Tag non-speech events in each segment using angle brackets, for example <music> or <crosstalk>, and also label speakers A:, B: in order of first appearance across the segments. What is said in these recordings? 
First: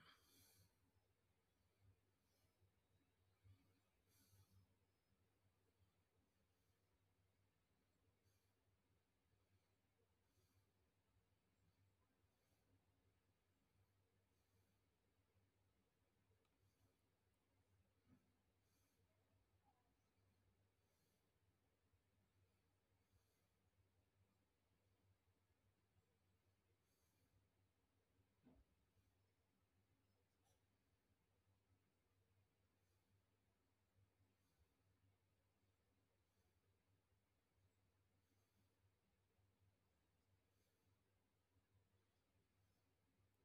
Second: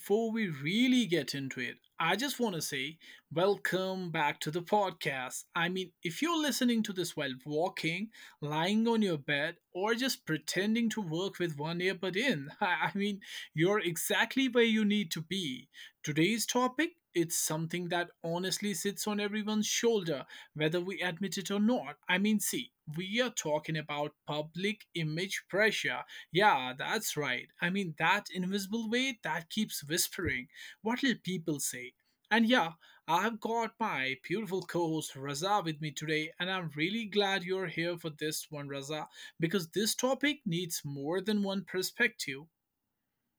A: before we really get into it, I just want to say welcome back to the podcast. I mean, if you're listening to this while walking, lying on your bed, or just pretending to work with one earbud in, <laughs> I mean, you're exactly where you need to be. Today's topic, it's something that honestly sits on everyone's shoulder, whether we admit it or not. I mean, see, we are talking about public image pressure, yeah, that's right. I mean, that invisible weight that keeps whispering. What'll people say? And yeah, I've got my beautiful co host Raza with me today, and I'm really glad you're here for this one, Raza, because this topic needs more than one perspective.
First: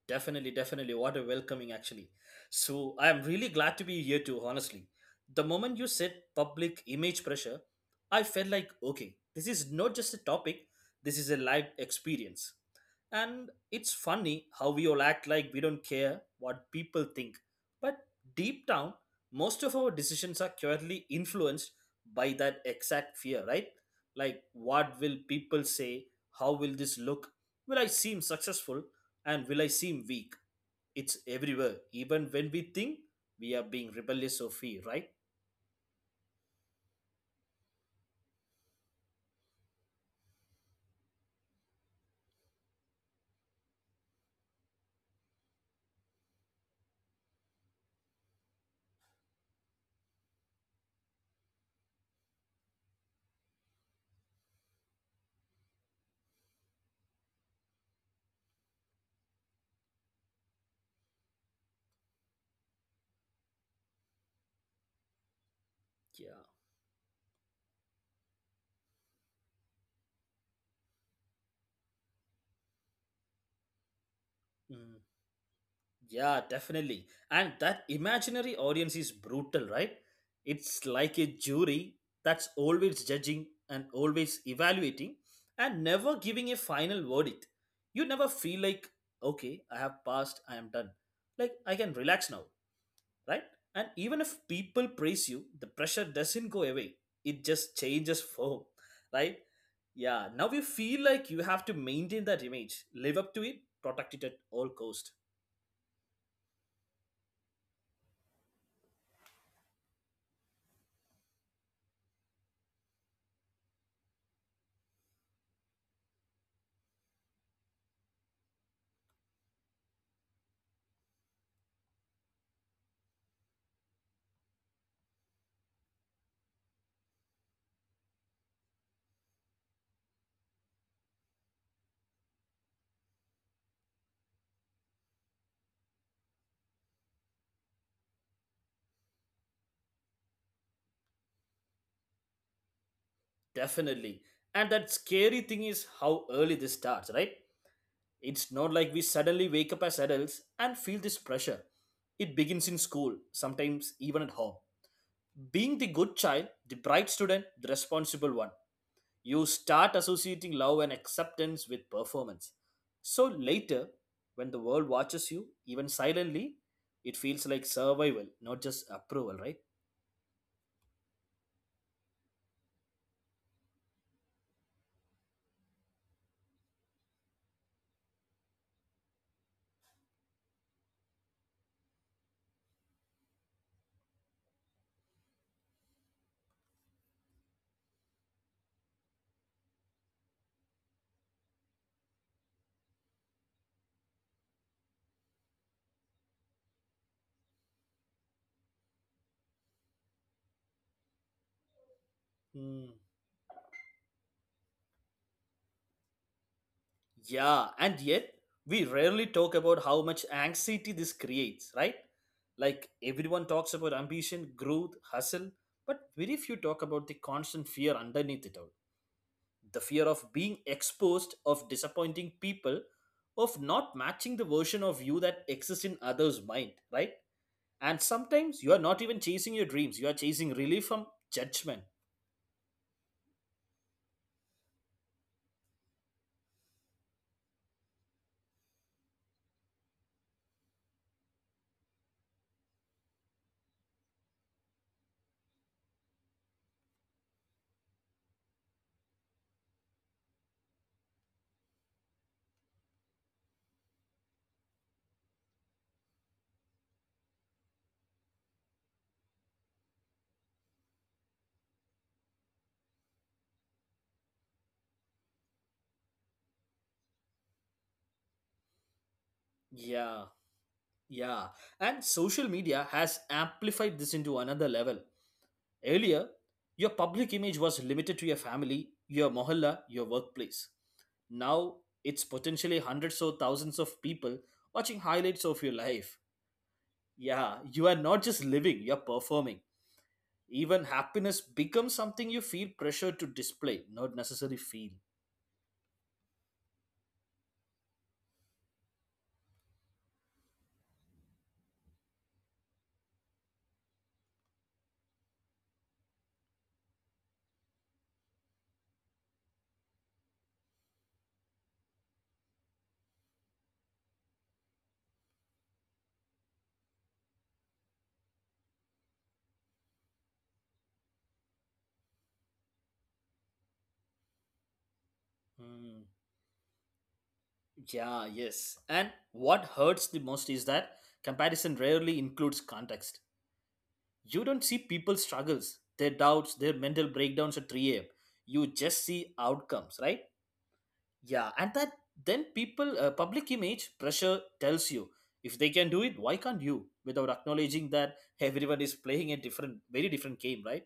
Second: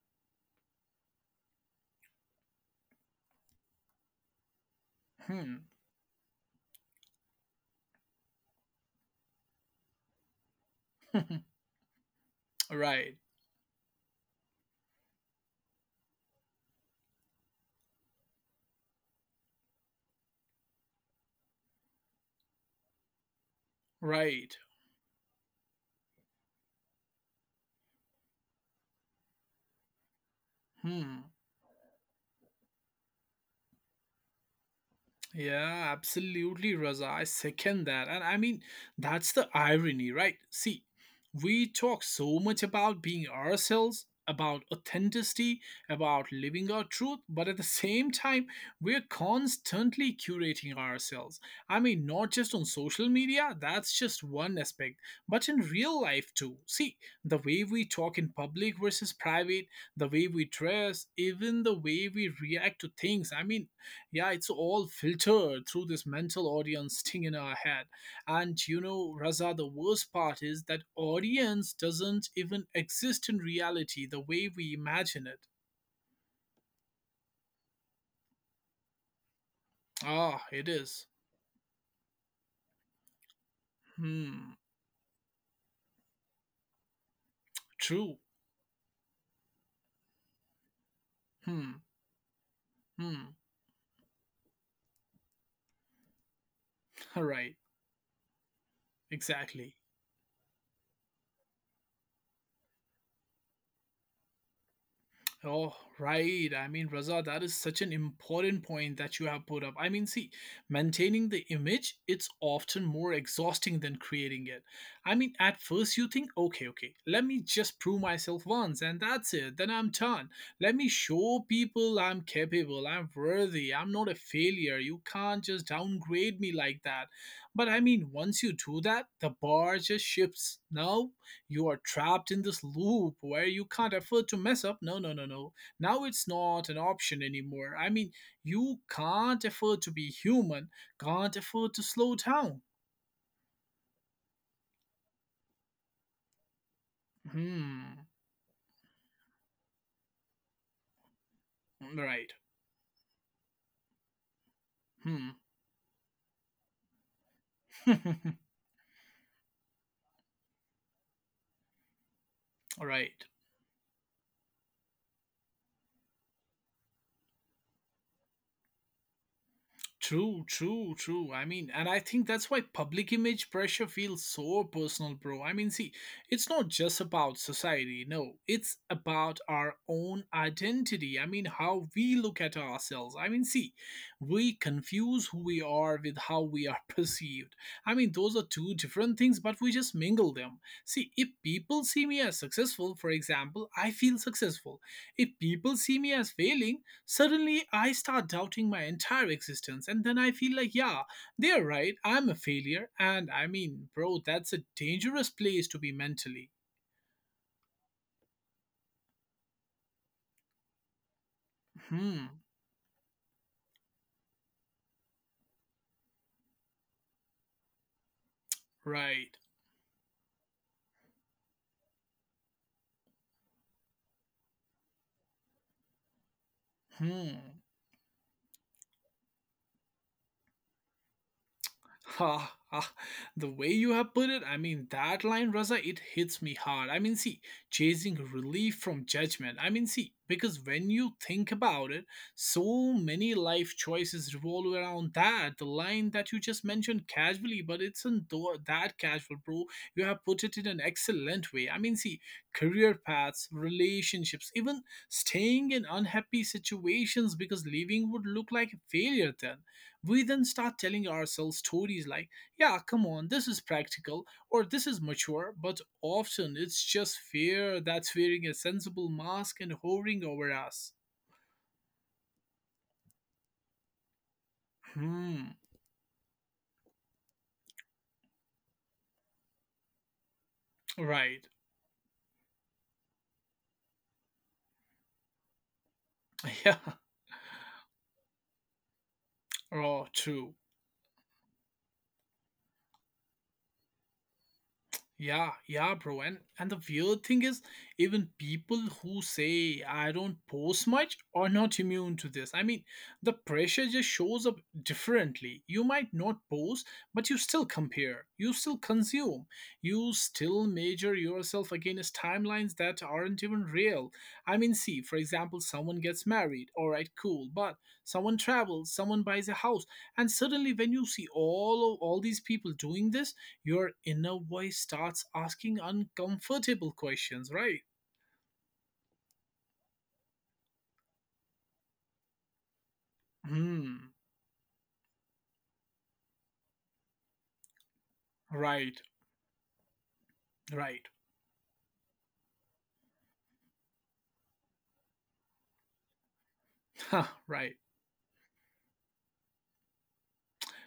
B: Definitely, definitely. What a welcoming, actually. So, I am really glad to be here too, honestly. The
A: Hmm.
B: moment you said public image pressure, I felt like, okay, this is not just a topic, this is a
A: <laughs>
B: live experience.
A: Right,
B: And it's funny how we all act like we don't care what people think. But deep down, most of our decisions are purely influenced by that exact fear, right? Like,
A: right.
B: what will people say? How will this look? Will I seem successful? And will I seem weak? It's
A: Hmm.
B: everywhere, even when we think we are being rebellious or fear, right?
A: Yeah, absolutely, Raza. I second that. And I mean, that's the irony, right? See, we talk so much about being ourselves, about authenticity, about living our truth, but at the same time, we're constantly curating ourselves. I mean, not just on social media, that's just one aspect, but in real life too. See, the way we talk in public versus private, the way we dress, even the way we react to things. I mean, yeah, it's all filtered through this
B: Yeah.
A: mental audience <laughs> thing in our head. And you know, Raza, the worst part is that audience doesn't even exist in reality the way we
B: Mm.
A: imagine it.
B: Yeah, definitely. And that imaginary audience is brutal, right?
A: Ah, it
B: It's
A: is.
B: like a jury that's always judging and always
A: Hmm.
B: evaluating and never giving a final verdict. You
A: True.
B: never feel like, okay, I have passed, I am done. Like, I
A: Hmm.
B: can relax now,
A: Hmm.
B: right? And even if people praise you, the pressure doesn't go away.
A: <laughs>
B: It
A: Right.
B: just changes form, right?
A: Exactly.
B: Yeah, now you feel like you have to maintain that image, live up to it, protect it at all cost.
A: Oh, right. I mean, Raza, that is such an important point that you have put up. I mean, see, maintaining the image, it's often more exhausting than creating it. I mean, at first you think, okay, okay, let me just prove myself once and that's it. Then I'm done. Let me show people I'm capable, I'm worthy, I'm not a failure. You can't just downgrade me like that. But I mean, once you do that, the bar just shifts. Now you are trapped in this loop where you can't afford to mess up. No, no, no, no. Now it's not an option anymore. I mean, you can't afford to be human, can't afford to slow down.
B: Definitely. And that scary thing is how early this starts, right?
A: Hmm.
B: It's not like we suddenly wake up as adults and feel this pressure.
A: Right.
B: It begins in school, sometimes even at home.
A: Hmm.
B: Being the good child, the bright student, the responsible
A: <laughs>
B: one. You start associating love and acceptance with performance. So
A: Right.
B: later, when the world watches you, even silently, it feels like survival, not just approval, right?
A: True, true, true. I mean, and I think that's why public image pressure feels so personal, bro. I mean, see, it's not just about society, no, it's about our own identity. I mean, how we look at ourselves. I mean, see, we confuse who we are with how we are <laughs> perceived. I mean, those are two different things, but we just mingle them. See, if people see me as successful, for example, I feel successful. If people see me as failing, suddenly, I start doubting my entire existence, and then I feel like, yeah, they're right, I'm a
B: Hmm.
A: failure. And I mean, bro, that's a dangerous place to be mentally.
B: Yeah, and yet we rarely talk about how much anxiety this creates, right?
A: Hmm,
B: Like everyone talks about ambition, growth, hustle, but very few talk about the constant fear underneath it all.
A: right.
B: The fear of being exposed, of disappointing people, of not matching the version of you that exists in others' mind, right?
A: Hmm.
B: And sometimes you are not even chasing your dreams, you are chasing relief from judgment.
A: Ha ha. The way you have put it, I mean, that line, Raza, it hits me hard. I mean, see, chasing relief from judgment. I mean, see, because when you think about it, so many life choices revolve around that. The line that you just mentioned casually, but it's not that casual, bro. You have put it in an excellent way. I mean, see, career paths, relationships, even staying in unhappy situations because leaving would look like a failure. Then we then start telling ourselves stories like, yeah, come on, this is practical or this is mature, but often it's just fear that's wearing a sensible mask and hovering
B: Yeah,
A: over us.
B: yeah. And social media has amplified this into another level.
A: Hmm,
B: Earlier, your public image was limited to your family, your mohalla, your workplace.
A: right.
B: Now, it's potentially hundreds or thousands of people watching highlights of your life.
A: <laughs> Yeah,
B: Yeah, you are not just living, you're performing.
A: oh, true.
B: Even happiness becomes something you feel pressure to display, not necessarily feel.
A: Yeah, yeah, bro. And the weird thing is, even people who say I don't post much are not immune to this. I mean, the pressure just shows up differently. You might not post, but you still compare. You still consume. You still measure yourself against timelines that aren't even real. I mean, see, for example, someone gets married. All right, cool. But someone travels, someone buys a house, and suddenly when you see all of all these people doing this, your inner voice starts asking
B: Hmm.
A: uncomfortable questions, right?
B: Yeah, yes. And what hurts the most is that comparison rarely includes context.
A: Hmm,
B: You don't see people's struggles, their doubts, their mental breakdowns at 3 a.m. You just
A: right,
B: see outcomes, right?
A: right,
B: Yeah, and that then people, public image pressure tells you if they can do it, why can't you?
A: <laughs> huh,
B: Without
A: right.
B: acknowledging that everyone is playing a different, very different game, right?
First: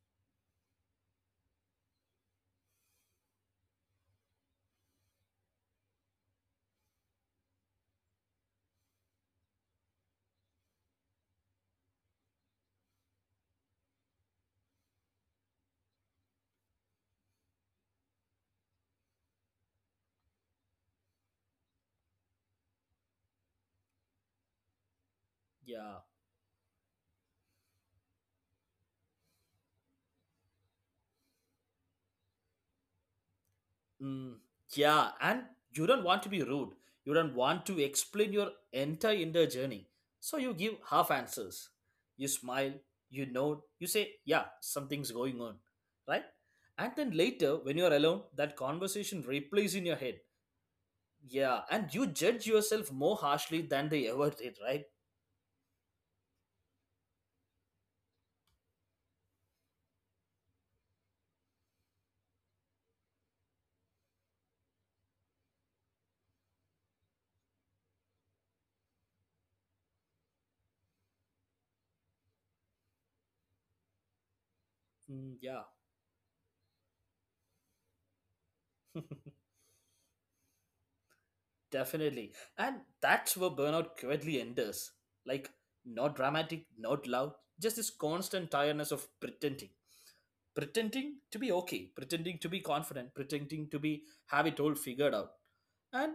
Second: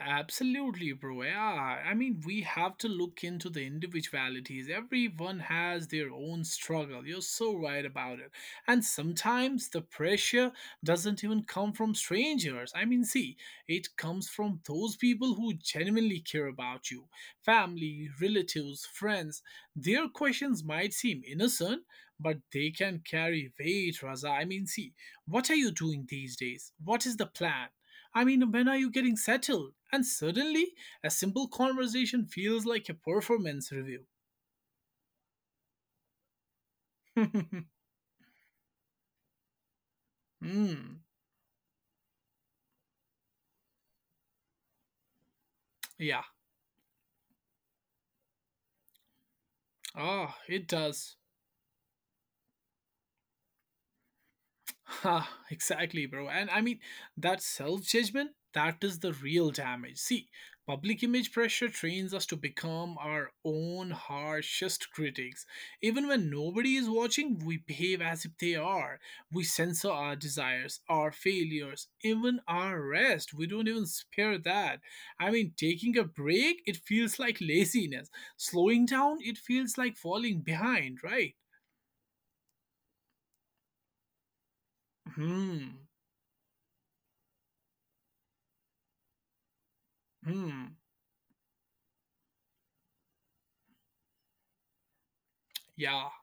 A: Absolutely, bro. Yeah, I mean, we have to look into the individualities. Everyone has their own struggle. You're so right about it. And sometimes the pressure doesn't even come from strangers. I mean, see, it comes from those people who genuinely care about you, family, relatives, friends. Their questions might seem innocent, but they can carry weight, Raza. I mean, see, what are you
B: Yeah.
A: doing these days? What is the plan? I mean, when are you getting settled? And suddenly, a simple conversation feels like a performance review.
B: Mm, yeah. And you don't want to be rude. You don't
A: <laughs>
B: want to explain your entire inner journey. So you give
A: Hmm.
B: half answers. You smile, you nod, you say, yeah, something's going on.
A: Yeah.
B: Right? And then later, when you're alone, that conversation replays in your head.
A: Ah, it does.
B: Yeah. And you judge yourself more harshly than they ever did, right?
A: Ha, exactly, bro. And I mean, that self judgment, that is the real damage. See, public image pressure trains us to become our own harshest critics. Even when nobody is watching, we behave as if they are. We censor our desires, our failures, even our rest. We don't even spare that. I
B: Mm,
A: mean,
B: yeah.
A: taking a break, it feels like laziness. Slowing down, it
B: <laughs>
A: feels like falling behind, right?
B: Definitely. And that's where burnout quietly enters. Like,
A: Hmm.
B: not dramatic, not loud, just this constant tiredness of pretending.
A: Hmm.
B: Pretending to be okay, pretending to be confident, pretending to be have it all figured out.
A: Yeah.
B: And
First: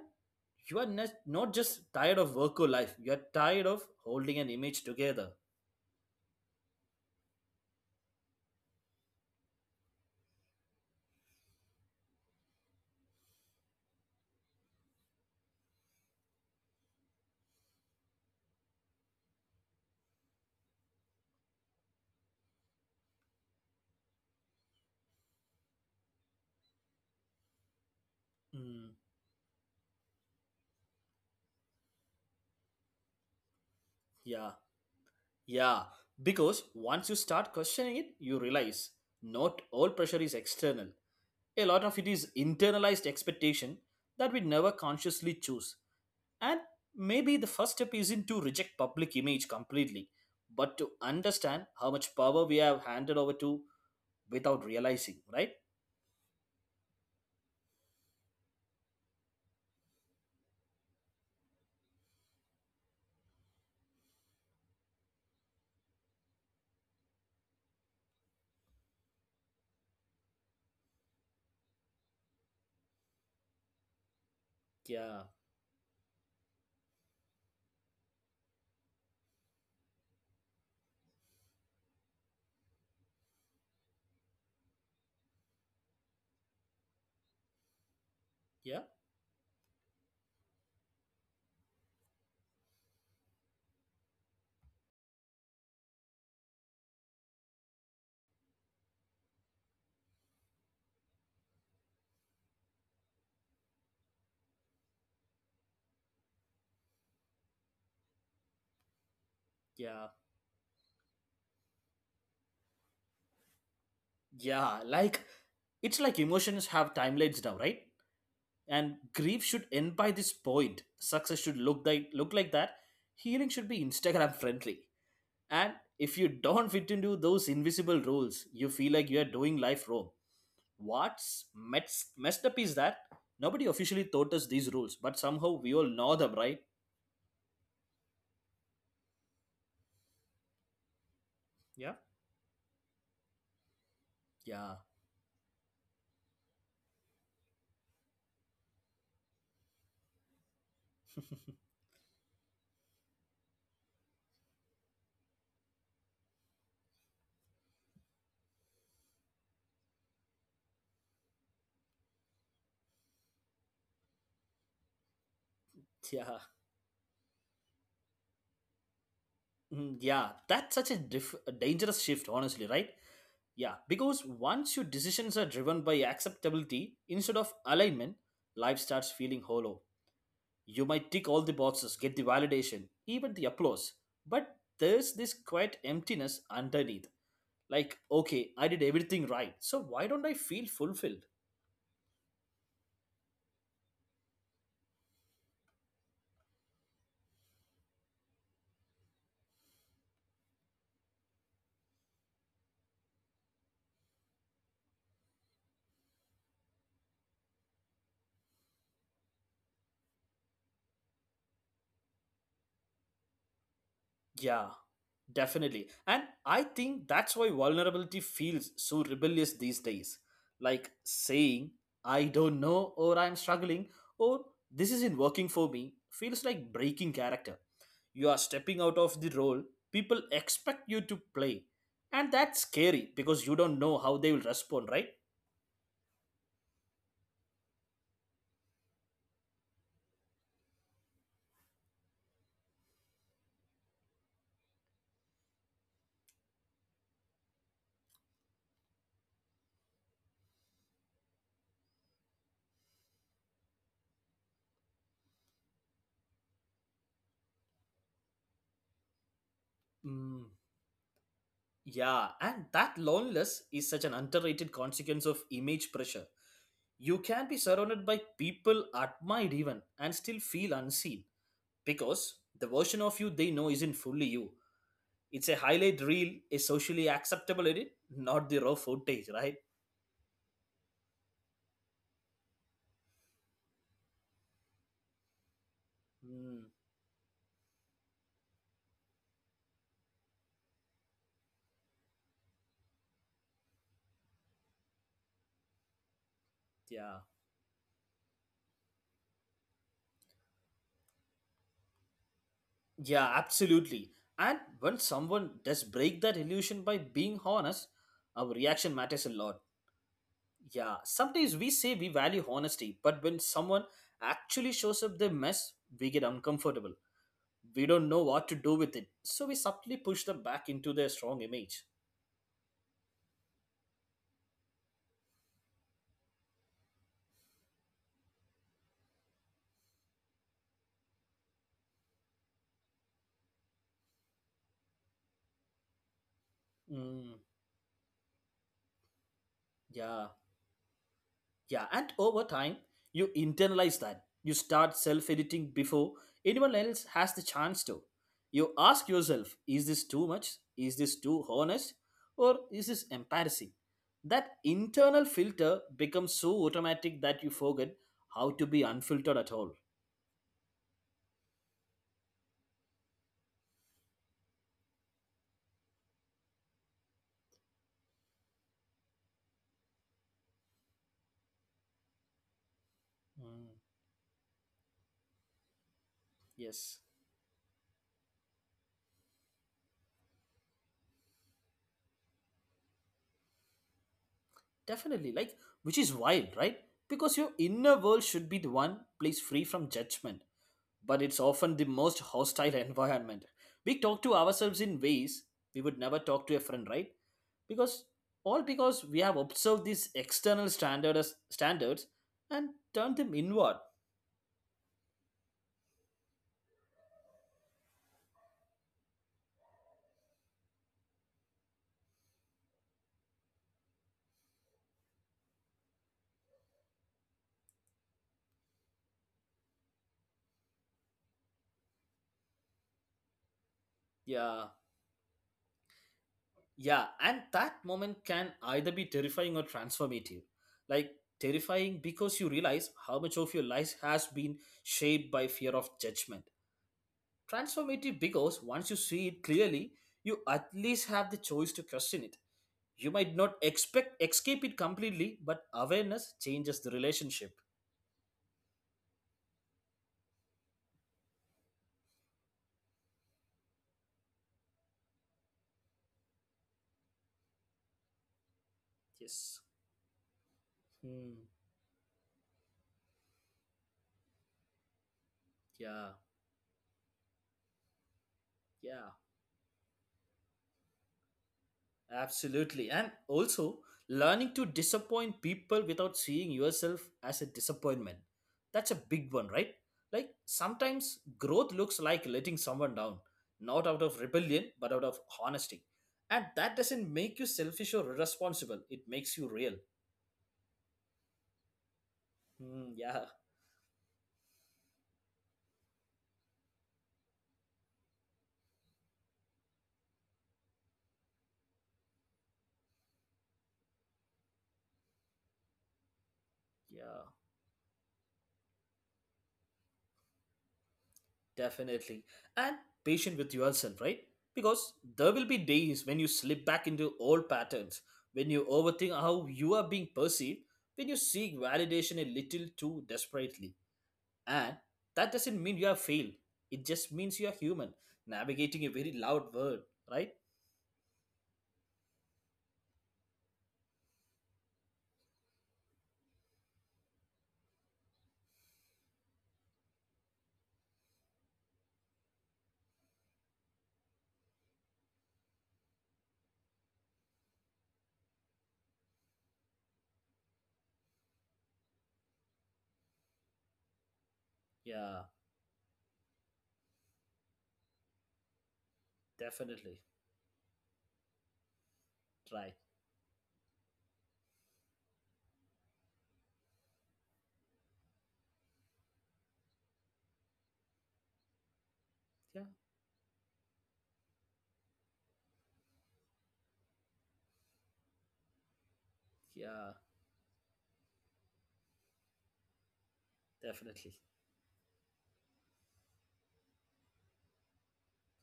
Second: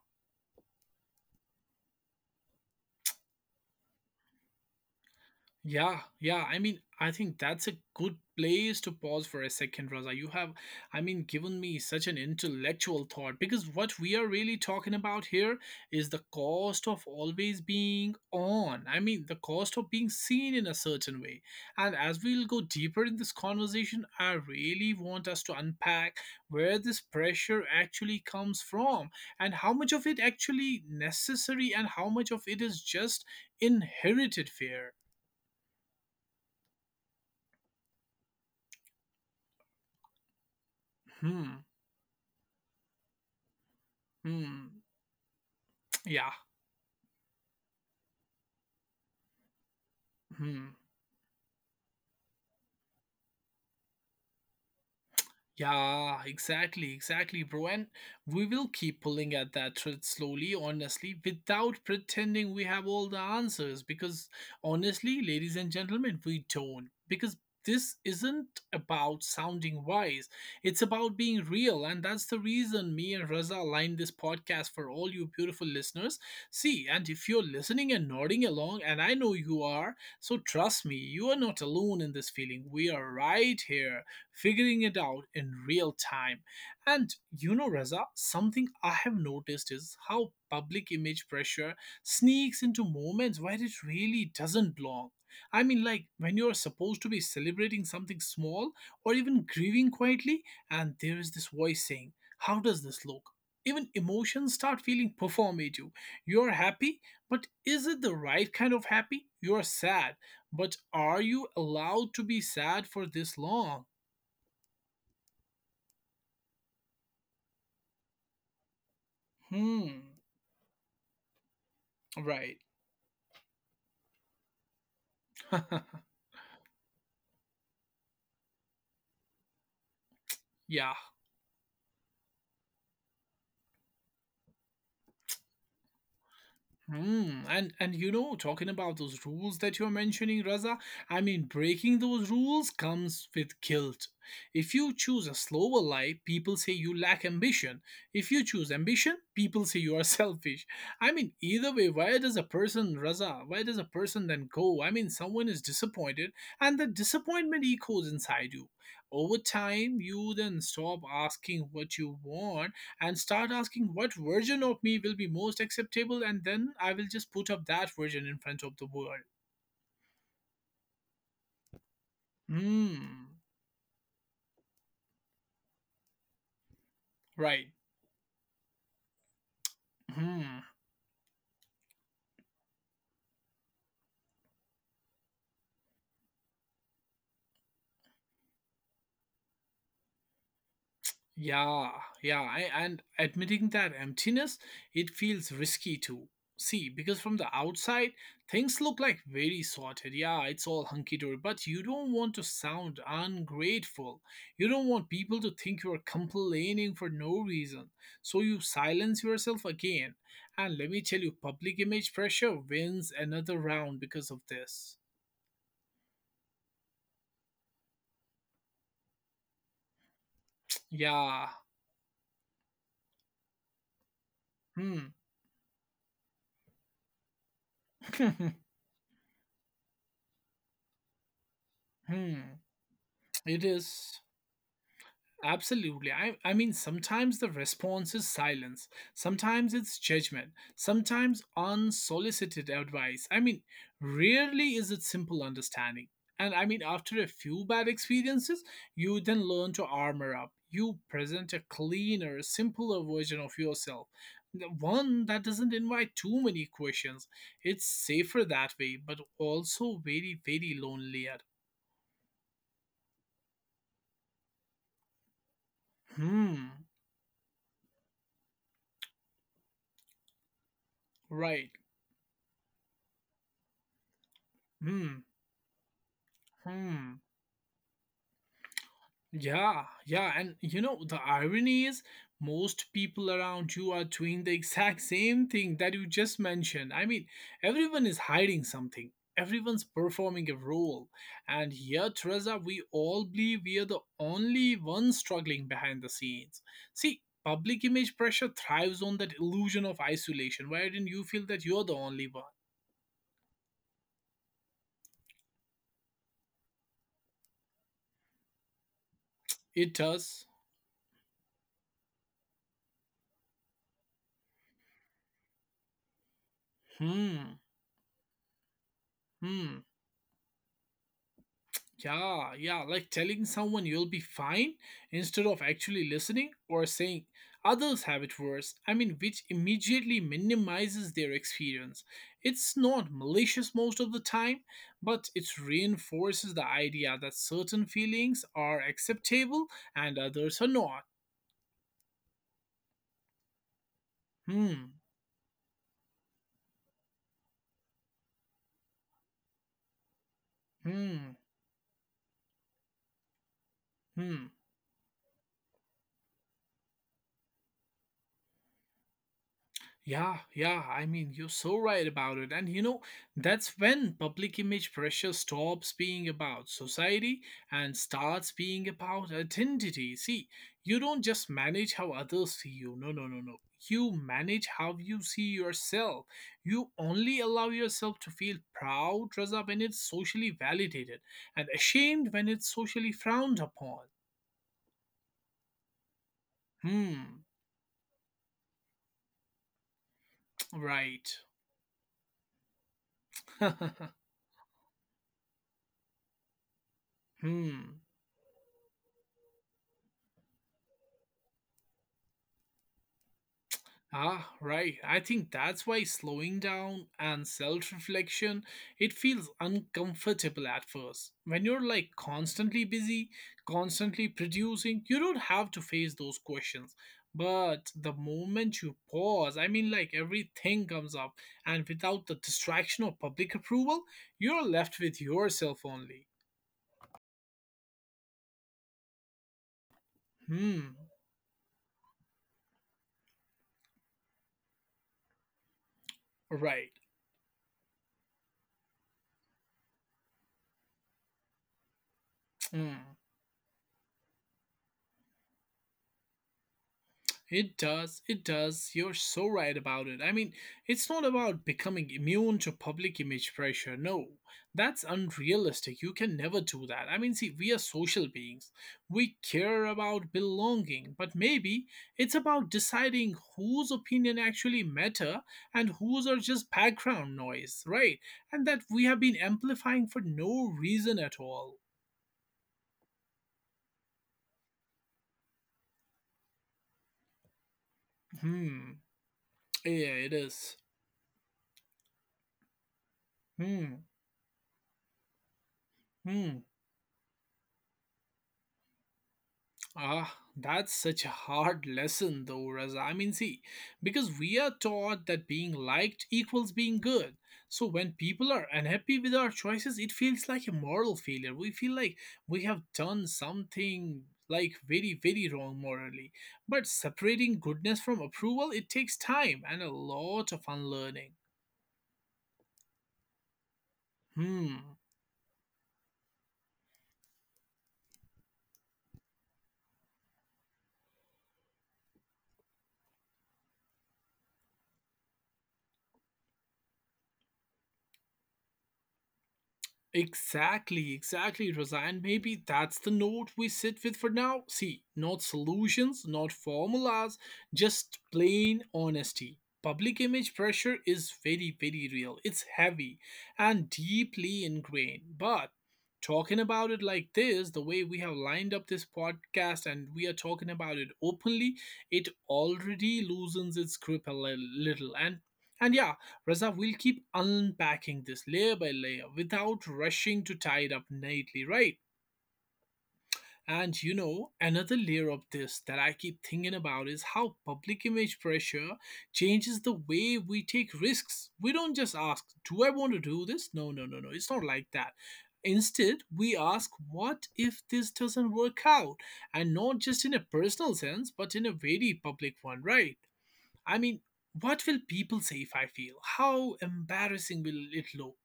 B: you are not just tired of work or life, you are tired of holding an image together.
A: Yeah, yeah. I mean, I think that's a good place to pause for a second, Raza. You have, I mean, given me such an intellectual thought because what we are really talking about here is the cost of always being on. I mean, the cost of being seen in a certain way. And as we'll go deeper in this conversation, I really want us to unpack where this pressure actually comes
B: Mm,
A: from, and how much of it actually necessary and how much of it is just inherited
B: yeah,
A: fear.
B: yeah. Because once you start questioning it, you realize not all pressure is external.
A: Hmm.
B: A lot of it is internalized expectation that we never
A: Hmm.
B: consciously choose.
A: Yeah.
B: And maybe the first step isn't to reject public image completely,
A: Hmm.
B: but to understand how much power we have handed over to without realizing, right?
A: Yeah, exactly, exactly, bro. And we will keep pulling at that thread slowly, honestly, without pretending we have all the answers. Because honestly, ladies and gentlemen, we don't. Because this isn't about sounding wise, it's about being real. And that's the reason me and Raza aligned this podcast for all
B: Yeah,
A: you beautiful listeners. See, and if you're listening and nodding along, and I know you are, so trust me, you are not alone in this feeling. We are right here figuring it out in real time. And you know, Reza, something
B: yeah,
A: I have noticed is how public image pressure sneaks into moments where it really doesn't belong. I mean, like when you're supposed to be celebrating something small or even grieving quietly, and there is this voice saying, how does this look? Even emotions start feeling performative. You're happy, but is it the right kind of happy? You're
B: yeah,
A: sad, but are you allowed to be sad for this long?
B: yeah. Like, it's like emotions have timelines now, right? And grief should
A: Hmm.
B: end by this point. Success should look like
A: Right.
B: that. Healing should be Instagram friendly. And
A: <laughs>
B: if you don't fit into those invisible roles, you feel like you are doing life wrong.
A: Yeah.
B: What's messed up is that nobody officially taught us these rules, but somehow we all know them, right?
A: Hmm. And you know, talking about those rules that you're mentioning, Raza, I mean,
B: Yeah,
A: breaking those rules comes with guilt. If
B: yeah,
A: you choose a slower life, people say you lack ambition. If you choose ambition, people say you are <laughs> selfish. I mean, either way, why does a person, Raza, why does a person then go? I mean, someone is disappointed, and the disappointment echoes inside you. Over time, you then stop asking what you want and start asking what version of me will be most
B: <laughs>
A: acceptable,
B: yeah,
A: and then I will just put up that version in front of the world.
B: Mm, yeah. That's such a, a dangerous shift, honestly, right?
A: Hmm,
B: Yeah, because once your decisions are driven by acceptability instead of
A: right.
B: alignment, life starts feeling hollow.
A: Hmm.
B: You might tick all the boxes, get the validation, even the applause, but there's this quiet emptiness underneath, like, okay, I did everything right, so why don't I feel fulfilled?
A: Yeah, yeah, I, and admitting that emptiness, it feels risky to see because from the outside, things look like very sorted. Yeah, it's all hunky dory, but you don't want to sound ungrateful. You don't want people to think you are complaining for no reason. So you silence yourself again. And let me tell you, public image pressure wins another round because of
B: Yeah,
A: this.
B: definitely. And I think that's why vulnerability feels so rebellious these days, like
A: Yeah,
B: saying I don't know, or I'm struggling, or this
A: hmm,
B: isn't working for me feels like breaking character. You are
A: <laughs>
B: stepping out of the role people expect you to play, and that's
A: hmm,
B: scary because you
A: it
B: don't know how
A: is.
B: they will respond, right?
A: Absolutely. I mean, sometimes the response is silence, sometimes it's judgment, sometimes unsolicited advice. I mean, rarely is it simple understanding. And I mean, after a few bad experiences, you then learn to armor up. You present a cleaner, simpler version of yourself. The one that doesn't invite too many questions. It's safer that way, but also
B: Mm.
A: very, very lonelier.
B: Yeah, and that loneliness is such an underrated consequence of image pressure.
A: Hmm,
B: You can be surrounded by people admired even and still feel unseen
A: right.
B: because the version of you they know isn't fully you.
A: Hmm,
B: It's a highlight reel, a socially
A: hmm.
B: acceptable edit, not the raw footage, right?
A: Yeah, yeah, and you know, the irony is most people around you are doing the exact same thing that you
B: Mm,
A: just mentioned. I mean, everyone is hiding something, everyone's performing a role. And here, Teresa, we all believe we are the only ones struggling behind the scenes.
B: yeah.
A: See, public image pressure thrives on that illusion of isolation, wherein you feel that you're the only one.
B: Yeah, absolutely. And when someone does break that illusion by being honest, our reaction matters a lot.
A: It does.
B: Yeah, sometimes we say we value honesty, but when someone actually shows up their mess, we get uncomfortable.
A: Hmm.
B: We don't know what to do with it, so we
A: Hmm.
B: subtly push them back into their strong image.
A: Yeah, yeah, like telling someone you'll be fine instead of actually listening or saying others have it worse. I mean, which immediately minimizes their experience. It's not malicious most of the time, but it reinforces the idea
B: Mm,
A: that certain feelings are acceptable
B: yeah.
A: and others are not.
B: Yeah, and over time, you internalize that. You start
A: Hmm,
B: self editing before anyone else has the chance to. You ask yourself, is this too much? Is this too
A: hmm,
B: honest? Or is this embarrassing? That
A: hmm.
B: internal filter becomes so automatic that you forget how to be unfiltered at all.
A: Yeah, yeah, I mean, you're so right about it. And you know, that's when public image pressure stops being about society and starts being about identity. See, you don't just manage how others see you. No, no, no, no.
B: Mm,
A: You manage how you see yourself.
B: yes,
A: You only allow yourself to feel proud, Raza, when it's socially validated, and ashamed when it's socially frowned upon.
B: definitely. Like, which is wild, right? Because
A: Hmm.
B: your inner world should be the one place free from judgment
A: <tsk>
B: but
A: Right.
B: it's often the most hostile environment. We talk
A: <laughs>
B: to ourselves in ways we would never talk to a friend, right?
A: Hmm.
B: Because all because we have observed these external standards and turned them inward.
A: Ah, right. I think that's why slowing down and self-reflection, it feels uncomfortable at first. When you're like constantly busy, constantly producing, you don't have to face those questions. But the moment you pause, I mean like everything comes up, and without the distraction of public approval,
B: Yeah,
A: you're left with yourself only.
B: yeah, and that moment can either be terrifying or transformative.
A: Hmm.
B: Like terrifying because you realize how much of your life has been shaped by fear of judgment.
A: Right.
B: Transformative because once you see it clearly, you at least have the choice to question it.
A: Hmm.
B: You might not expect escape it completely, but awareness changes the relationship.
A: It does. It does. You're so right about it. I mean, it's not about becoming immune to public image pressure. No, that's unrealistic. You can never do that. I mean, see, we are social beings. We
B: Yes.
A: care about belonging, but
B: Hmm.
A: maybe it's about deciding whose opinion actually matter, and
B: Yeah.
A: whose are just background noise, right? And that we
B: Yeah.
A: have been amplifying for no reason at all.
B: Absolutely. And also, learning to disappoint people without seeing yourself as a disappointment. That's a
A: Hmm.
B: big one, right?
A: Yeah,
B: Like
A: it is.
B: sometimes growth looks like letting someone down, not out
A: Hmm.
B: of rebellion, but out of honesty. And
A: Hmm.
B: that doesn't make you selfish or irresponsible. It makes you real.
A: Ah, that's such a hard lesson, though,
B: Hmm,
A: Raza. I
B: yeah.
A: mean, see, because we are taught that being liked equals being good. So when people are unhappy with our choices, it feels like a moral failure. We feel like we have done something like very, very wrong morally. But
B: Yeah.
A: separating goodness from approval, it takes time and a lot of unlearning.
B: Definitely. And patient with yourself, right? Because
A: Hmm.
B: there will be days when you slip back into old patterns, when you overthink how you are being perceived, when you seek validation a little too desperately. And that doesn't mean you have failed, it just means you are human, navigating a very loud world, right?
A: Exactly, exactly, Razan. Maybe that's the note we sit with for now. See, not solutions, not formulas, just plain honesty. Public image pressure is very, very real. It's heavy and deeply ingrained. But talking about it like this, the way we have lined up this podcast and we are talking about it openly, it already loosens its grip a little.
B: Yeah,
A: And yeah, Reza, we'll keep unpacking this layer by layer without
B: definitely.
A: rushing to tie it up neatly, right?
B: Right.
A: And you know, another layer of this that I keep thinking about is how public image pressure changes the way we take risks. We don't just ask,
B: Yeah,
A: do I want to do this? No, no, no, no. It's not like that. Instead, we ask, what if this doesn't work out? And
B: yeah,
A: not just in a personal sense, but in a very public one, right? I
B: definitely.
A: mean, what will people say if I feel? How embarrassing will it look?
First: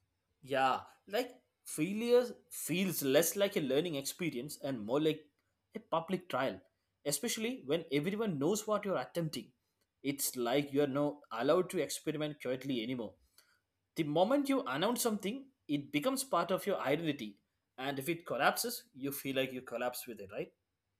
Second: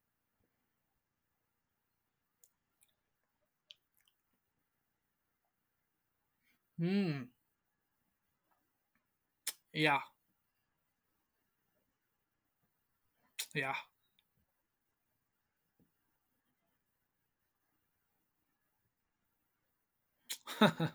B: Yeah, like failure feels less like a learning experience and more like a public trial,
A: Hmm.
B: especially when everyone knows what you're attempting.
A: Yeah,
B: It's like you're not allowed to experiment quietly anymore.
A: yeah.
B: The moment you announce something, it becomes part of your identity, and if it collapses, you feel like you collapse with it, right?
A: <laughs>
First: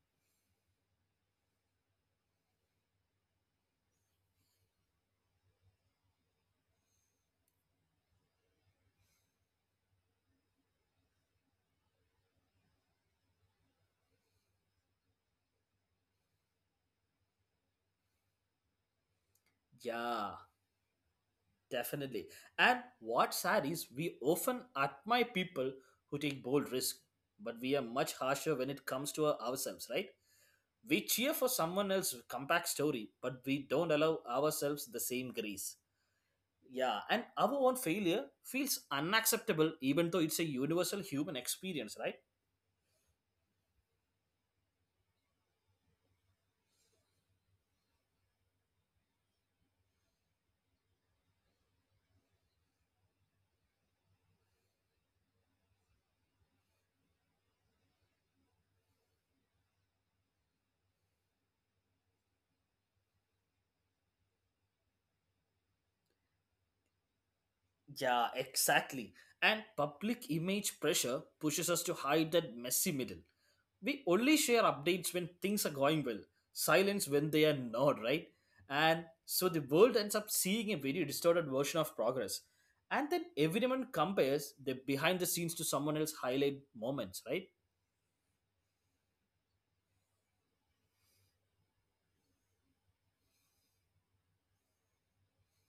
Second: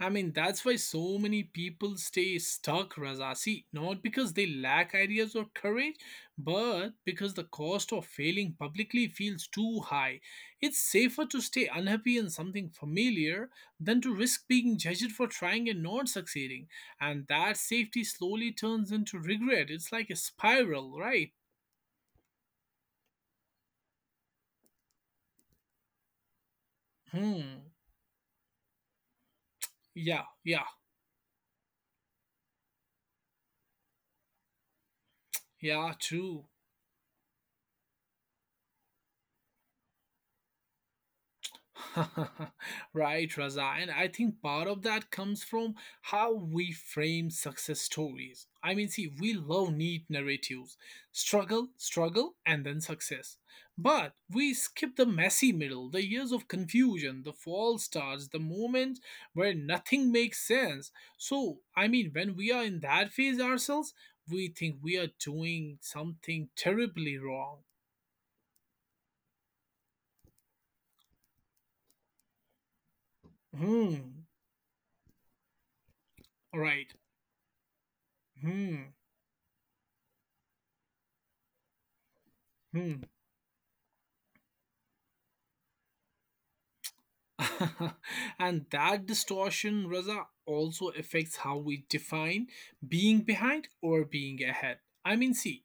A: I mean, that's why so many people stay stuck, Raza. See, not because they lack ideas or courage, but because the cost of failing publicly feels too high. It's safer to stay unhappy in something familiar than to risk being judged for trying and not succeeding. And that safety slowly turns into regret. It's like a
B: Yeah,
A: spiral, right?
B: definitely. And what's sad is we often admire people who take bold risks, but we
A: Hmm.
B: are much harsher when it comes to ourselves, right?
A: Yeah, yeah,
B: We cheer for someone else's comeback story, but we don't allow ourselves the same grace.
A: yeah, true.
B: Yeah, and our own failure feels unacceptable even though it's a universal human experience, right?
A: <laughs> Right, Raza. And I think part of that comes from how we frame success stories. I mean, see, we love neat narratives, struggle, struggle, and then success. But we skip the messy middle, the years of confusion, the false starts, the moments where nothing makes sense. So, I mean, when we are in that phase ourselves, we think we are doing something terribly wrong.
B: Yeah, exactly. And public image pressure pushes us to hide that messy middle. We
A: Hmm,
B: only share updates when things are going well,
A: right.
B: silence when they are not, right?
A: Hmm.
B: And so the world ends up seeing a very distorted version of progress.
A: Hmm.
B: And then everyone compares the behind the scenes to someone else's highlight moments, right?
A: <laughs> And that distortion, Raza, also affects how we define being behind or being ahead. I mean, see,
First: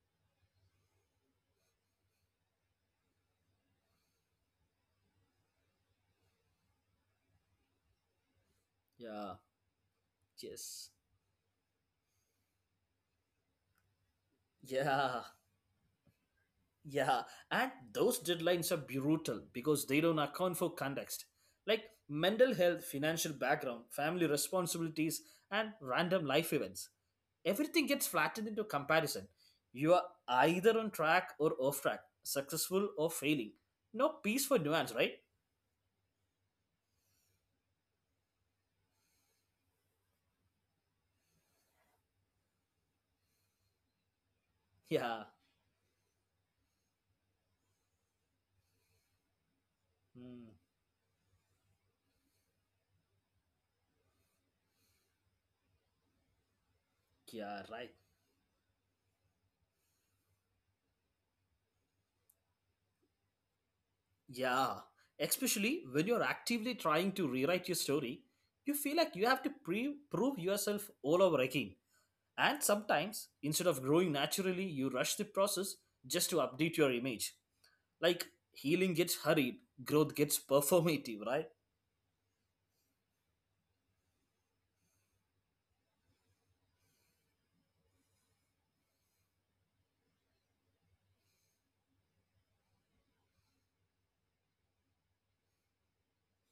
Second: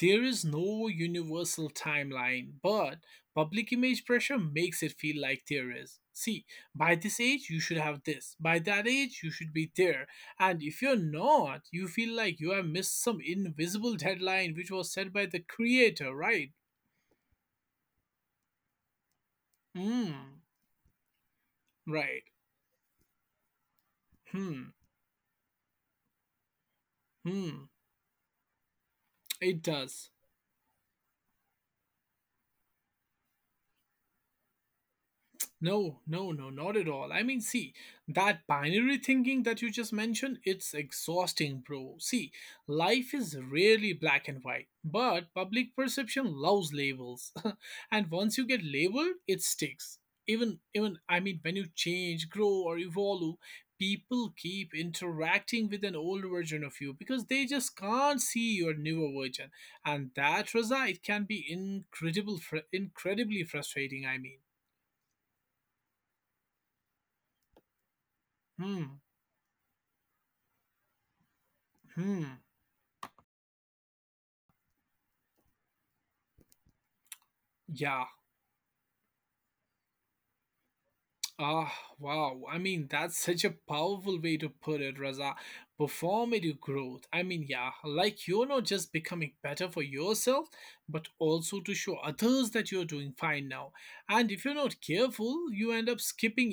A: there is no universal timeline, but public image pressure makes it feel like there is. See, by this age, you should have this. By that age, you
B: Yeah,
A: should be there. And if
B: yes.
A: you're not, you feel like you have missed some invisible deadline which was set
B: Yeah.
A: by the creator, right?
B: Yeah, and those deadlines are brutal because they
A: Hmm,
B: don't account for context, like
A: right.
B: mental health, financial background, family
A: Hmm,
B: responsibilities, and random life events.
A: hmm.
B: Everything gets flattened into comparison.
A: It
B: You are
A: does.
B: either on track or off track, successful or failing. No peace for nuance, right?
A: No, no, no, not at all. I mean, see, that binary thinking that you just mentioned, it's exhausting, bro. See, life is rarely black and white,
B: Yeah.
A: but public perception loves labels. <laughs> And once you get labeled, it sticks.
B: Hmm,
A: Even I mean when you change, grow or evolve, people keep interacting with an old version of you because they
B: yeah,
A: just
B: right.
A: can't see your newer version. And that result can be incredibly frustrating, I mean.
B: Yeah, especially when you're actively trying to rewrite your story, you feel
A: Hmm.
B: like you have to prove yourself all over again.
A: Hmm.
B: And sometimes, instead of growing naturally, you rush the process just to update your image.
A: Yeah.
B: Like healing gets hurried, growth gets <laughs> performative, right?
A: Ah, wow. I mean, that's such a powerful way to put it, Raza. Performative growth. I mean, yeah. Like you're not just becoming better for yourself, but also to show others that you're doing fine now. And if you're not careful, you end up skipping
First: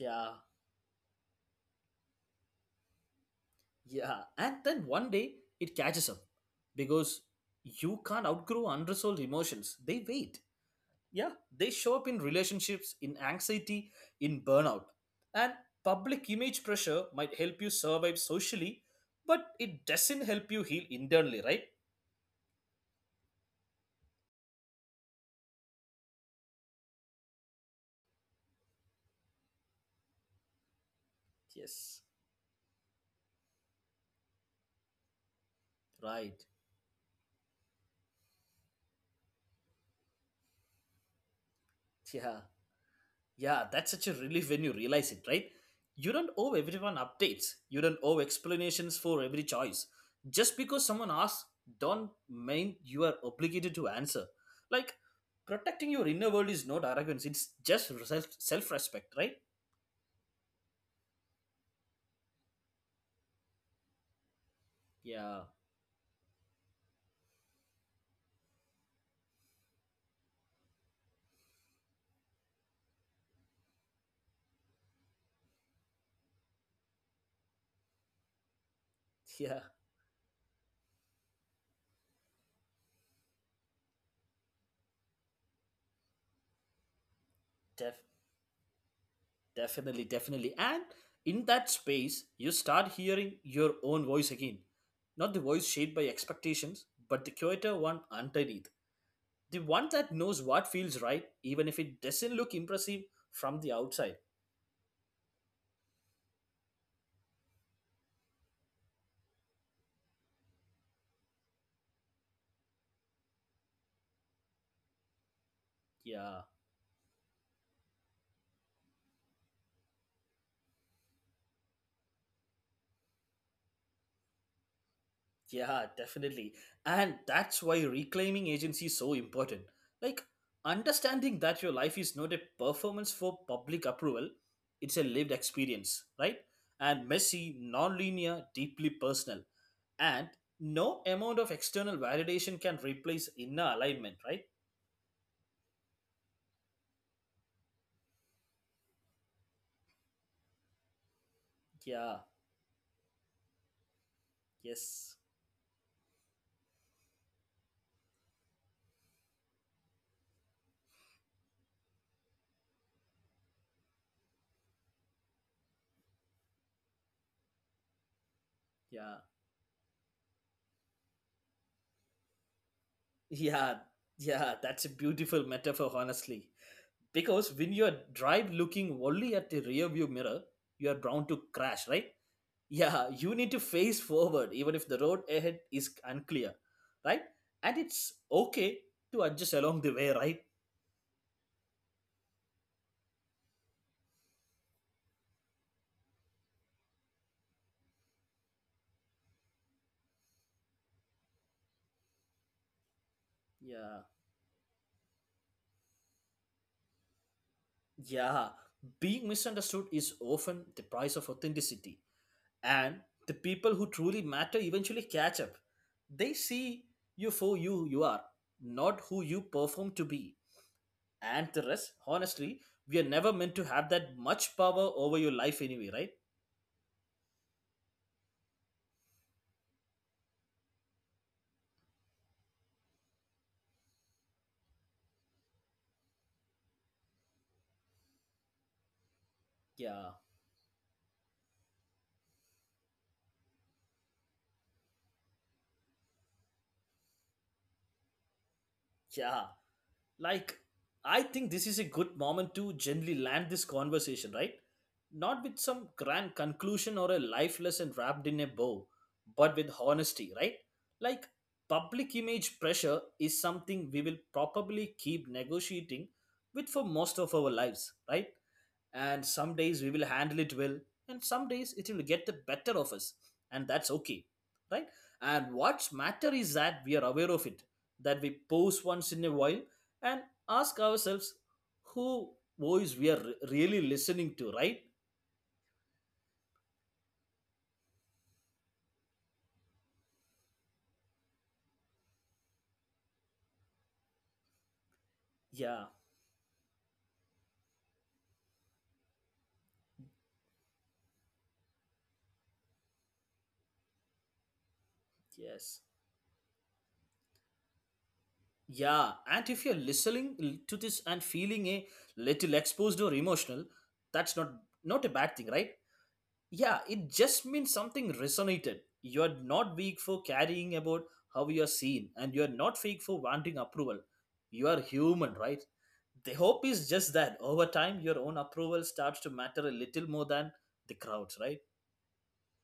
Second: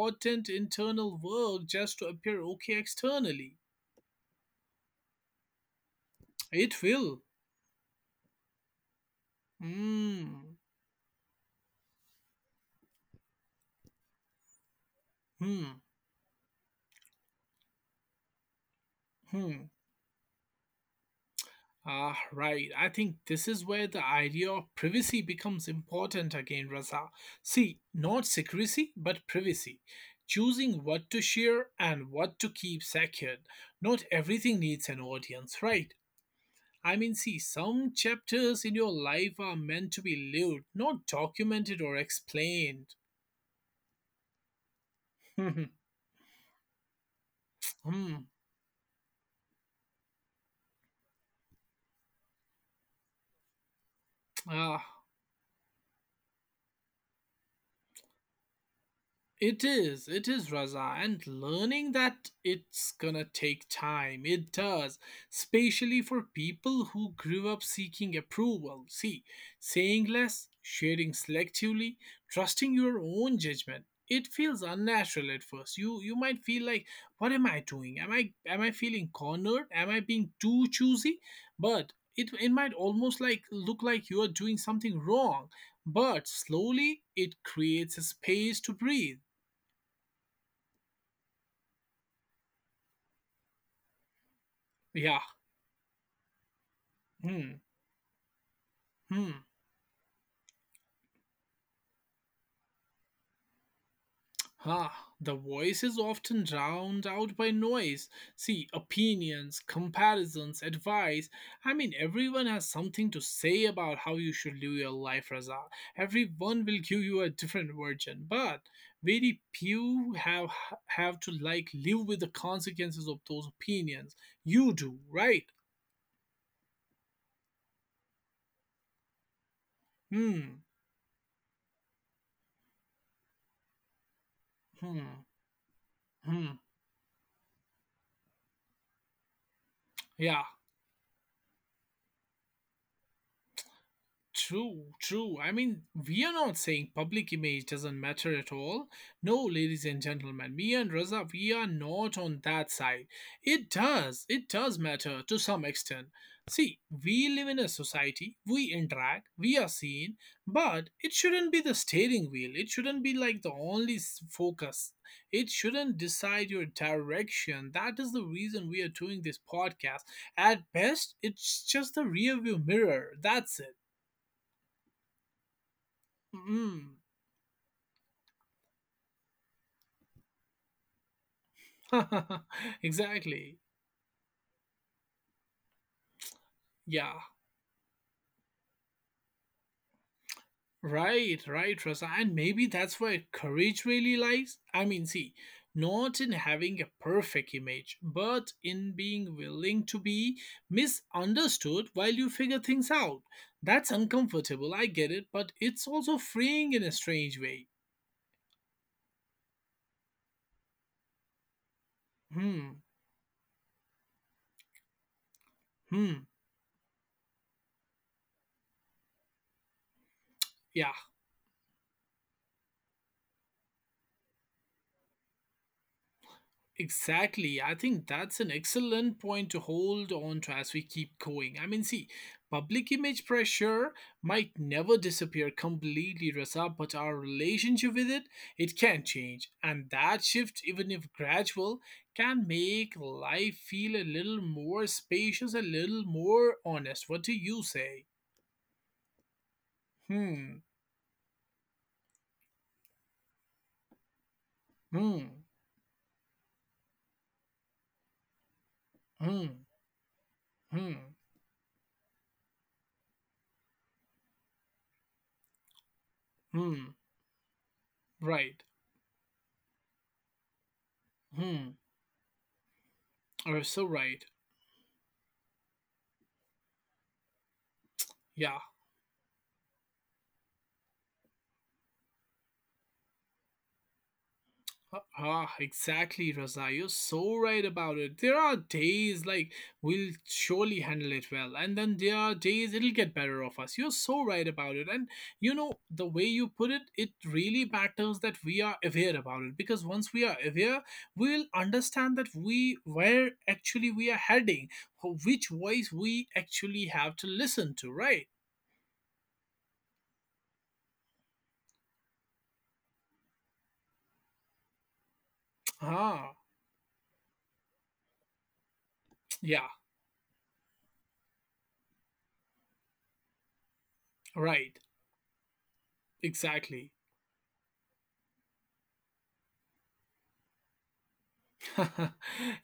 B: Yeah,
A: internal work just to appear okay externally.
B: yeah. And then one day it catches up
A: It will.
B: because you can't outgrow unresolved emotions. They wait.
A: Hmm.
B: Yeah, they show up in relationships, in anxiety, in burnout. And
A: Hmm.
B: public image pressure might help you survive socially, but
A: Hmm.
B: it doesn't help you heal internally, right?
A: Ah, right. I think this is where the idea of privacy becomes important again, Raza. See, not secrecy, but privacy. Choosing what to share
B: Yes,
A: and what to keep secured. Not everything needs an audience, right?
B: right.
A: I mean, see, some chapters in your life are meant to be lived, not documented or
B: Yeah.
A: explained.
B: Yeah, that's such a relief when you realize it, right?
A: <laughs>
B: You don't owe everyone updates. You don't owe
A: Hmm.
B: explanations for every choice. Just because someone asks, don't mean you are obligated to answer.
A: Ah,
B: Like, protecting your inner world is not arrogance, it's just self respect, right?
A: it is, it is, Raza, and learning that it's gonna take time. It does,
B: Yeah,
A: especially for people who grew up seeking approval. See, saying less, sharing selectively, trusting your own judgment. It feels unnatural at first. You might feel like, what am I doing? Am I feeling
B: <laughs> yeah,
A: cornered? Am I being too choosy? But it might almost like look like you are doing something wrong, but slowly it
B: def-
A: creates a space to breathe.
B: definitely, definitely. And in that space, you start hearing your own voice again.
A: Yeah.
B: Not the voice shaped by expectations, but the
A: Hmm.
B: quieter one underneath.
A: Hmm.
B: The one that knows what feels right, even if it doesn't look impressive from the outside.
A: Ah, the voice is often drowned out by noise. See, opinions, comparisons, advice. I mean, everyone has something to say about how you should live your life, Raza.
B: Yeah,
A: Everyone will give you a different version, but very few have to like live with the consequences of those opinions. You do, right?
B: yeah, definitely. And that's why reclaiming agency is so important. Like,
A: Hmm.
B: understanding that your life is not a performance for public approval, it's a
A: Hmm.
B: lived experience, right?
A: Hmm.
B: And messy, non linear, deeply personal. And
A: Yeah.
B: no amount of external validation can replace inner alignment, right?
A: True, true. I mean, we are not saying public image doesn't matter at all. No, ladies and gentlemen, me and Raza, we are
B: Yeah,
A: not on that side. It does
B: yes,
A: matter to some extent. See, we live in a society, we interact, we are seen, but it shouldn't be the steering wheel. It shouldn't be like the only focus. It shouldn't decide your direction. That is the reason we are
B: yeah,
A: doing this podcast. At best, it's just a rear view mirror.
B: <laughs>
A: That's
B: yeah,
A: it.
B: yeah, that's a beautiful metaphor, honestly.
A: Mm.
B: Because when you are drive looking only at the rear view mirror, you are bound to crash, right?
A: <laughs>
B: Yeah, you need
A: Exactly.
B: to face forward even if the road ahead is unclear,
A: Yeah.
B: right? And it's okay to adjust along the way, right?
A: Right, right, Rasa. And maybe that's where courage really lies. I mean, see, not in having a perfect image, but in being willing to be misunderstood while you figure things out. That's
B: Yeah,
A: uncomfortable, I get it, but it's also freeing in a strange way.
B: yeah, being misunderstood is often the price of authenticity,
A: Hmm,
B: and the people who truly matter eventually catch up.
A: hmm,
B: They see you for you you are, not who you perform to be.
A: yeah.
B: And the rest, honestly, we are never meant to have that much power over your life anyway, right?
A: Exactly. I think that's an excellent point to hold on to as we keep going. I mean, see, public image pressure might never disappear completely, Rasa, but our relationship with it, it can change. And
B: Yeah,
A: that shift, even if gradual, can make life feel a little more spacious, a little more honest. What do you say?
B: yeah. Like,
A: Hmm,
B: I think this is a good moment to gently land this conversation, right?
A: hmm,
B: Not with some grand conclusion or a life lesson wrapped in a bow,
A: hmm,
B: but with honesty, right?
A: hmm,
B: Like, public image pressure is something we will probably keep negotiating with for
A: hmm.
B: most of our lives, right?
A: Right.
B: And some days we will handle it well, and some days
A: Hmm.
B: it will get the better of us.
A: You're
B: And
A: so
B: that's okay,
A: right.
B: right? And what's matter is that we are aware of it, that we
A: Yeah.
B: pause once in a while and ask ourselves who voice we are really listening to, right?
A: Ah, exactly, Raza. You're so right about it. There are days like we'll surely handle it well, and then there are days it'll get better of us. You're so right about it. And you know,
B: Yeah,
A: the way you put it, it really matters that we are aware about it, because once we are aware, we'll understand that we where actually we are heading, which
B: yes,
A: voice we actually have to listen to, right?
B: yeah. And if you're listening to this and feeling a little exposed or emotional, that's not a bad thing, right?
A: Ah,
B: Yeah, it just means something resonated. You're
A: yeah,
B: not weak for carrying about how you're seen, and you're not fake for wanting approval. You
A: right.
B: are human, right? The hope is
A: Exactly.
B: just that over time, your own approval starts to matter a little more than the crowds, right?
A: <laughs>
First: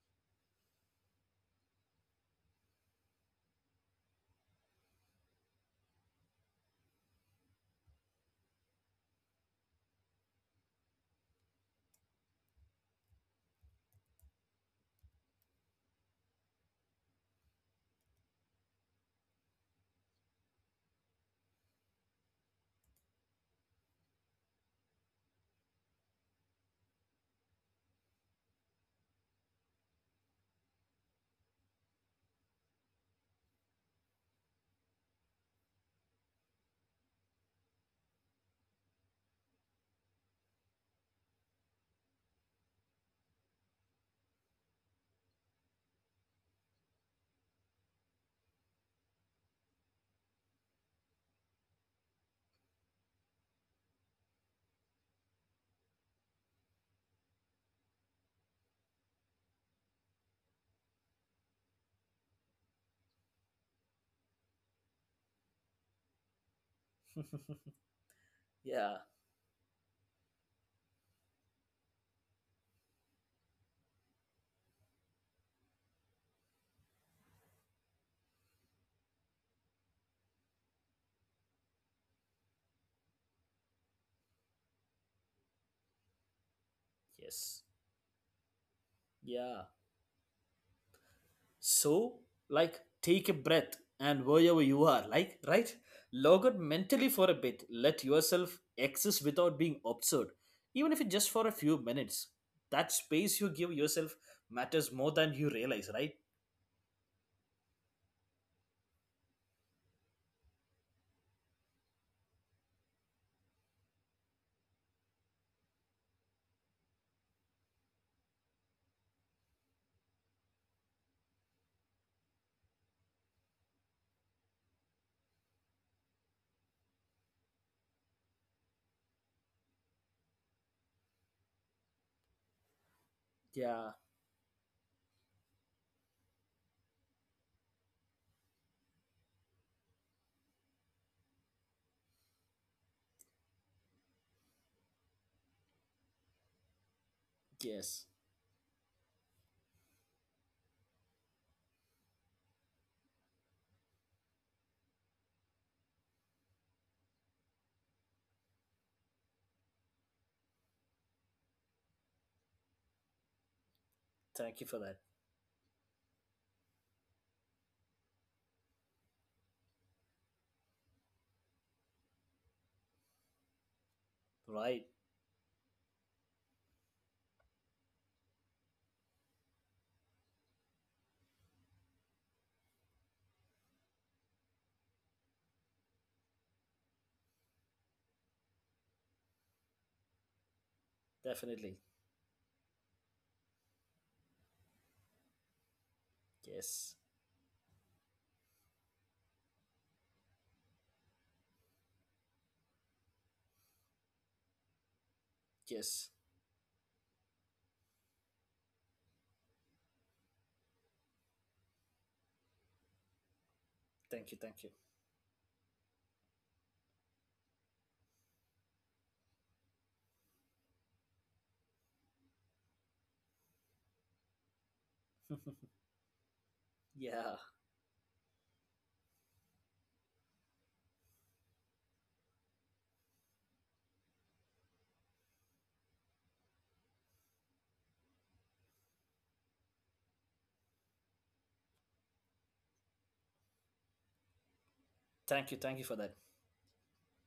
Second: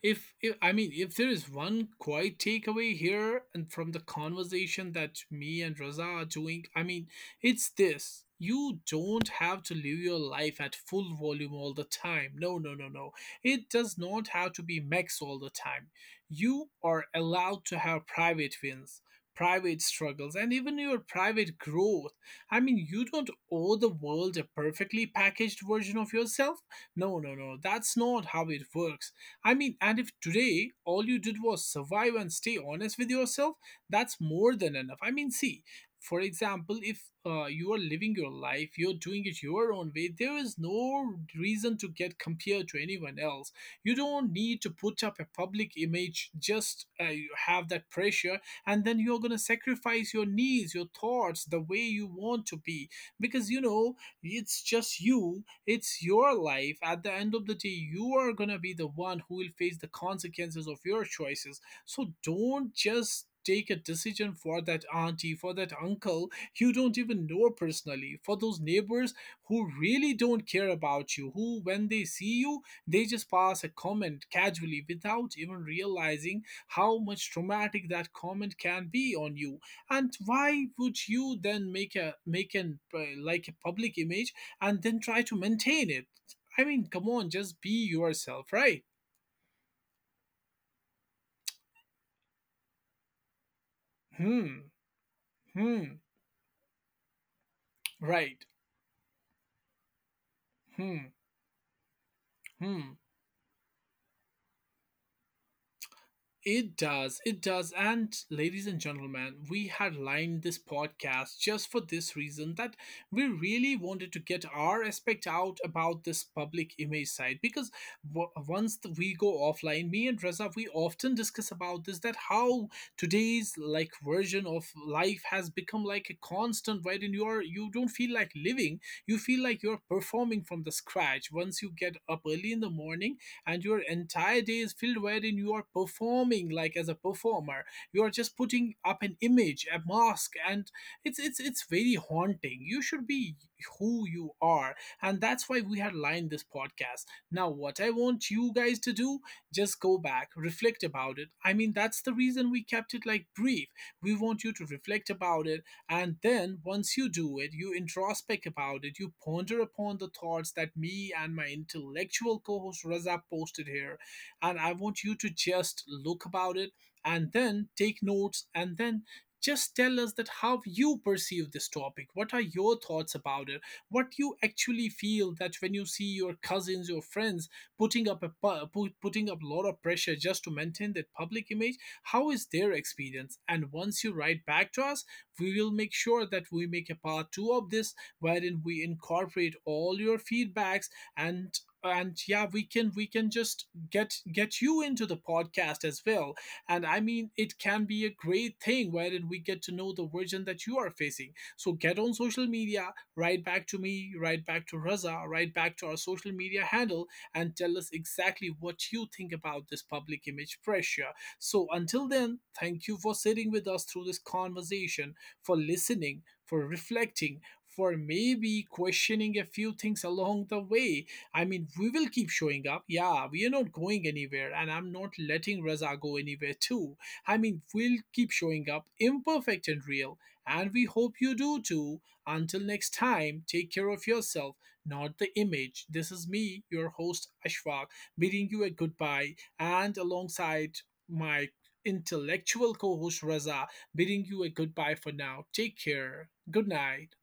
A: If I mean, if there is one quiet takeaway here and from the conversation that me and Raza are doing, I mean, it's this. You don't have to live your life at full volume all the time. No, no, no, no. It does not have to be max all the time. You are allowed to have private wins, private struggles, and even your private growth. I mean, you don't owe the world a perfectly packaged version of yourself, no, no, no, that's not how it works. I mean, and if today all you did was survive and stay honest with yourself, that's more than enough. I mean, see, for example, if you are living your life, you're doing it your own way, there is no reason to get compared to anyone else. You don't need to put up a public image, just you have that pressure, and then you're going to sacrifice your needs, your thoughts, the way you want to be. Because, you know, it's just you, it's your life. At the end of the day, you are going to be the one who will face the consequences of your choices. So don't just take a decision for that auntie, for that uncle you don't even know
B: <laughs>
A: personally, for those
B: Yeah,
A: neighbors who really don't care about you, who, when they see you, they just pass a comment casually without even realizing how much traumatic that comment can be on you, and why would you then make an like a public image, and then try to maintain it. I mean, come on,
B: yes,
A: just be yourself, right?
B: yeah. So, like, take a breath and wherever
A: Hmm.
B: you are, like, right?
A: Hmm.
B: Log out mentally for a bit. Let
A: Right.
B: yourself exist without being absurd, even if
A: Hmm.
B: it's just for a few minutes. That
A: Hmm.
B: space you give yourself matters more than you realize, right?
A: It does, it does. And ladies and gentlemen, we had lined this podcast just for this reason, that we really wanted to get our aspect out about this public image side, because once we go offline, me and Reza, we often discuss about this, that how today's like version of life has become like a constant, right? And you don't feel like living, you feel like you're performing from the scratch. Once you get up early in the morning, and your
B: Yeah,
A: entire day is filled wherein you are performing like as a performer, you are just putting up an image, a mask, and it's very haunting. You should be who you are, and that's why we had lined this podcast. Now what I
B: yes.
A: want you guys to do, just go back, reflect about it. I mean, that's the reason we kept it like brief. We want you to reflect about it, and then once you do it, you introspect about it, you ponder upon the thoughts that me and my intellectual co host Raza posted here.
B: Thank
A: And
B: you
A: I
B: for that.
A: want you to just look about it and then take notes, and then just tell us that how you perceive this topic, what are your thoughts about it, what you
B: Right,
A: actually feel that when you see your cousins, your friends putting up putting up a lot of pressure just to maintain that public image, how is their experience. And once you write back to us, we will make sure that we make a part two of this wherein we incorporate all your feedbacks. and
B: definitely.
A: and yeah, we can just get you into the podcast as well. And
B: Yes,
A: I mean, it can be a great thing wherein we get to know the version that you are facing. So get on social media, write back to me, write back to Raza, write back to our
B: yes.
A: social media handle, and tell us exactly what you think about this public image pressure. So until then, thank you for sitting with us through this
B: Thank you, thank you.
A: conversation, for listening, for reflecting, for maybe questioning a few things along the way. I mean, we will keep showing up. Yeah, we are not going anywhere, and I'm not letting Raza go anywhere too.
B: <laughs> Yeah,
A: I mean, we'll keep showing up, imperfect and real, and we hope you do too. Until next time, take care of yourself, not the image. This is me, your host Ashfaq, bidding you a goodbye, and alongside my intellectual co-host Raza, bidding you a goodbye for now.
B: thank
A: Take
B: you for that.
A: care. Good night.